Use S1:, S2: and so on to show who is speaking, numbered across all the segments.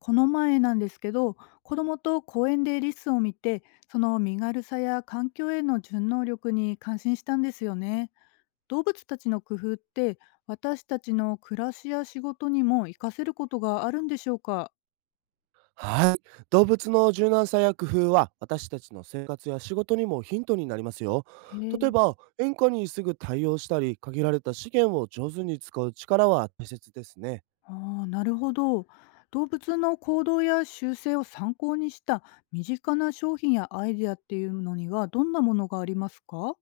S1: この前なんですけど、子供と公園でリスを見て、その身軽さや環境への順応力に感心したんですよね。動物たちの工夫って、私たちの暮らしや仕事にも活かせることがあるんでしょうか？
S2: はい。動物の柔軟さや工夫は、私たちの生活や仕事にもヒントになりますよ。
S1: へ
S2: 例
S1: え。
S2: えば、変化にすぐ対応したり、限られた資源を上手に使う力は大切ですね。
S1: ああ、なるほど。動物の行動や習性を参考にした身近な商品やアイデアっていうのにはどんなものがありますか？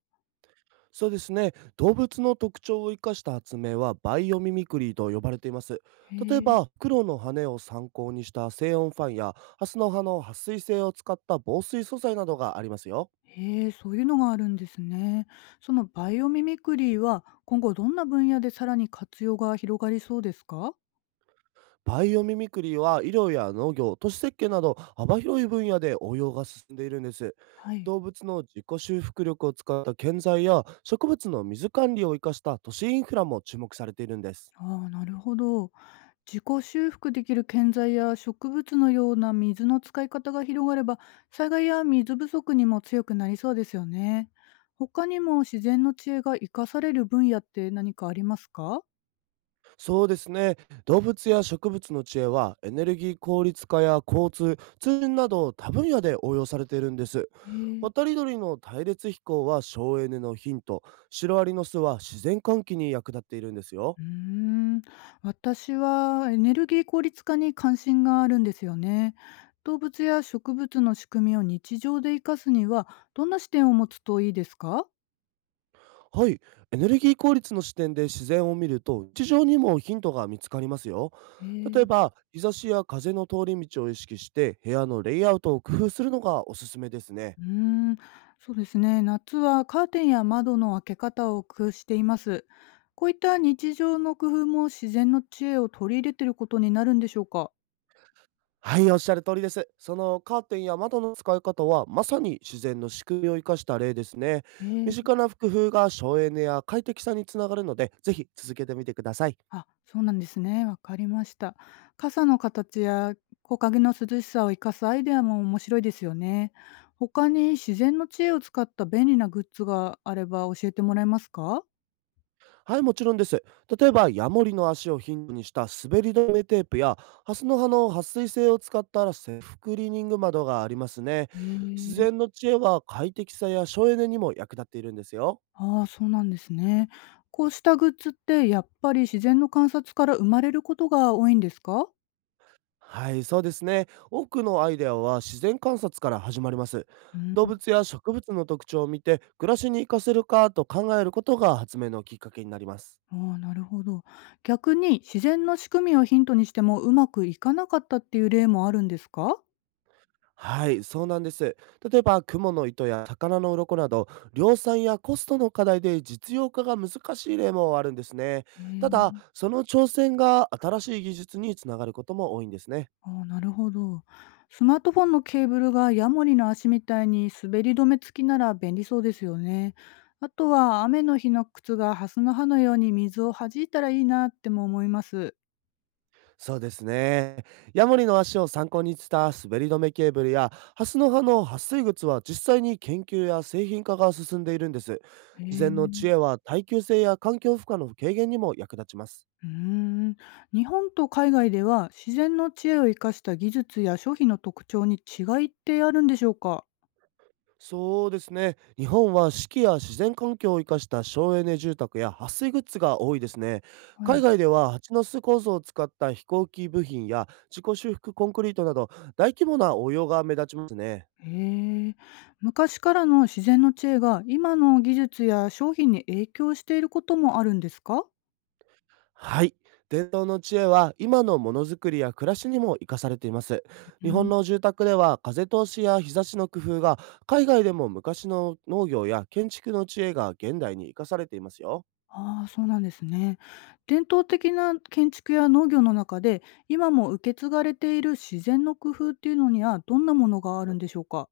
S2: そうですね。動物の特徴を生かした発明は、バイオミミクリーと呼ばれています。
S1: へ
S2: 例え
S1: え。
S2: ば、黒の羽を参考にした静音ファンや、ハスの葉の撥水性を使った防水素材などがありますよ。
S1: へえ、そういうのがあるんですね。そのバイオミミクリーは今後どんな分野でさらに活用が広がりそうですか？
S2: バイオミミクリは、医療や農業、都市設計など幅広い分野で応用が進んでいるんです。
S1: はい。
S2: 動物の自己修復力を使った建材や、植物の水管理を生かした都市インフラも注目されているんです。
S1: ああ、なるほど。自己修復できる建材や植物のような水の使い方が広がれば、災害や水不足にも強くなりそうですよね。他にも自然の知恵が生かされる分野って何かありますか？
S2: そうですね。動物や植物の知恵は、エネルギー効率化や交通、通信など多分野で応用されているんです。
S1: へえ。
S2: 渡り鳥の隊列飛行は省エネのヒント、シロアリの巣は自然換気に役立っているんですよ。
S1: うーん、私はエネルギー効率化に関心があるんですよね。動物や植物の仕組みを日常で活かすにはどんな視点を持つといいですか？
S2: はい、エネルギー効率の視点で自然を見ると、日常にもヒントが見つかりますよ。
S1: え
S2: 例え
S1: ー
S2: ば、日差しや風の通り道を意識して、部屋のレイアウトを工夫するのがおすすめですね。
S1: うーん、そうですね。夏はカーテンや窓の開け方を工夫しています。こういった日常の工夫も自然の知恵を取り入れていることになるんでしょうか？
S2: はい、おっしゃる通りです。そのカーテンや窓の使い方は、まさに自然の仕組みを生かした例ですね。
S1: へえ
S2: 身
S1: ー。
S2: 近な工夫が省エネや快適さにつながるので、ぜひ続けてみてください。
S1: あ、そうなんですね。わかりました。傘の形や木陰の涼しさを生かすアイデアも面白いですよね。他に自然の知恵を使った便利なグッズがあれば教えてもらえますか？
S2: はい、もちろんです。例えば、ヤモリの足をヒントにした滑り止めテープや、ハスの葉の撥水性を使ったセルフクリーニング窓がありますね。
S1: へ
S2: 自
S1: え。
S2: 然の知恵は、快適さや省エネにも役立っているんですよ。
S1: ああ、そうなんですね。こうしたグッズってやっぱり自然の観察から生まれることが多いんですか？
S2: はい、そうですね。多くのアイデアは自然観察から始まります。
S1: うん。
S2: 動物や植物の特徴を見て、暮らしに活かせるかと考えることが発明のきっかけになります。
S1: ああ、なるほど。逆に自然の仕組みをヒントにしてもうまくいかなかったっていう例もあるんですか？
S2: はい、そうなんです。例えば、蜘蛛の糸や魚の鱗など、量産やコストの課題で実用化が難しい例もあるんですね。
S1: へ
S2: た
S1: え。
S2: だ、その挑戦が新しい技術につながることも多いんですね。
S1: ああ、なるほど。スマートフォンのケーブルがヤモリの足みたいに滑り止め付きなら便利そうですよね。あとは雨の日の靴がハスの葉のように水を弾いたらいいなっても思います。
S2: そうですね。ヤモリの足を参考にした滑り止めケーブルや、ハスの葉の撥水靴は、実際に研究や製品化が進んでいるんです。
S1: へ
S2: 自
S1: え。
S2: 然の知恵は、耐久性や環境負荷の軽減にも役立ちます。
S1: ーん。日本と海外では自然の知恵を生かした技術や商品の特徴に違いってあるんでしょうか？
S2: そうですね。日本は四季や自然環境を生かした省エネ住宅や撥水グッズが多いですね。
S1: はい。
S2: 海外では、蜂の巣構造を使った飛行機部品や自己修復コンクリートなど、大規模な応用が目立ちますね。
S1: へえ。昔からの自然の知恵が今の技術や商品に影響していることもあるんですか？
S2: はい。伝統の知恵は、今のものづくりや暮らしにも生かされています。日本の住宅では風通しや日差しの工夫が、海外でも昔の農業や建築の知恵が現代に生かされていますよ。
S1: ああ、そうなんですね。伝統的な建築や農業の中で、今も受け継がれている自然の工夫っていうのには、どんなものがあるんでしょうか？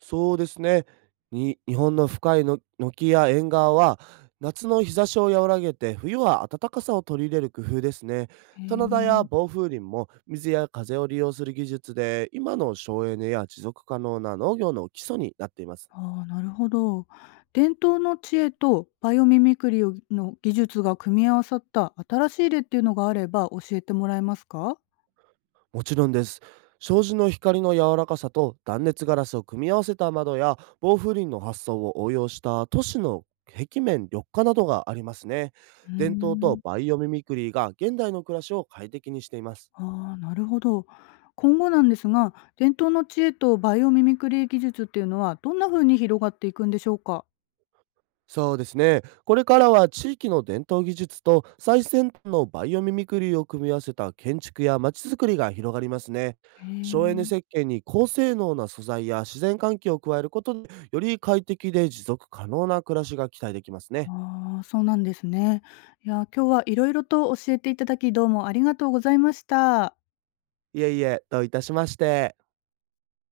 S2: そうですね。に日本の深いの軒や縁側は、夏の日差しを和らげて、冬は暖かさを取り入れる工夫ですね。
S1: へ
S2: 棚田や
S1: え。
S2: 防風林も水や風を利用する技術で、今の省エネや持続可能な農業の基礎になっています。
S1: ああ、なるほど。伝統の知恵とバイオミミクリをの技術が組み合わさった新しい例っていうのがあれば教えてもらえますか？
S2: もちろんです。障子の光の柔らかさと断熱ガラスを組み合わせた窓や、防風林の発想を応用した都市の壁面緑化などがありますね。
S1: うー
S2: 伝統と
S1: ん。
S2: バイオミミクリーが現代の暮らしを快適にしています。
S1: ああ、なるほど。今後なんですが、伝統の知恵とバイオミミクリ技術っていうのは、どんな風に広がっていくんでしょうか？
S2: そうですね。これからは、地域の伝統技術と最先端のバイオミミクリーを組み合わせた建築や街づくりが広がりますね。
S1: へ
S2: 省エネ
S1: え。
S2: 設計に高性能な素材や自然環境を加えることで、より快適で持続可能な暮らしが期待できますね。
S1: ああ、そうなんですね。いや、今日はいろいろと教えていただき、どうもありがとうございました。
S2: いえいえ、どういたしまして。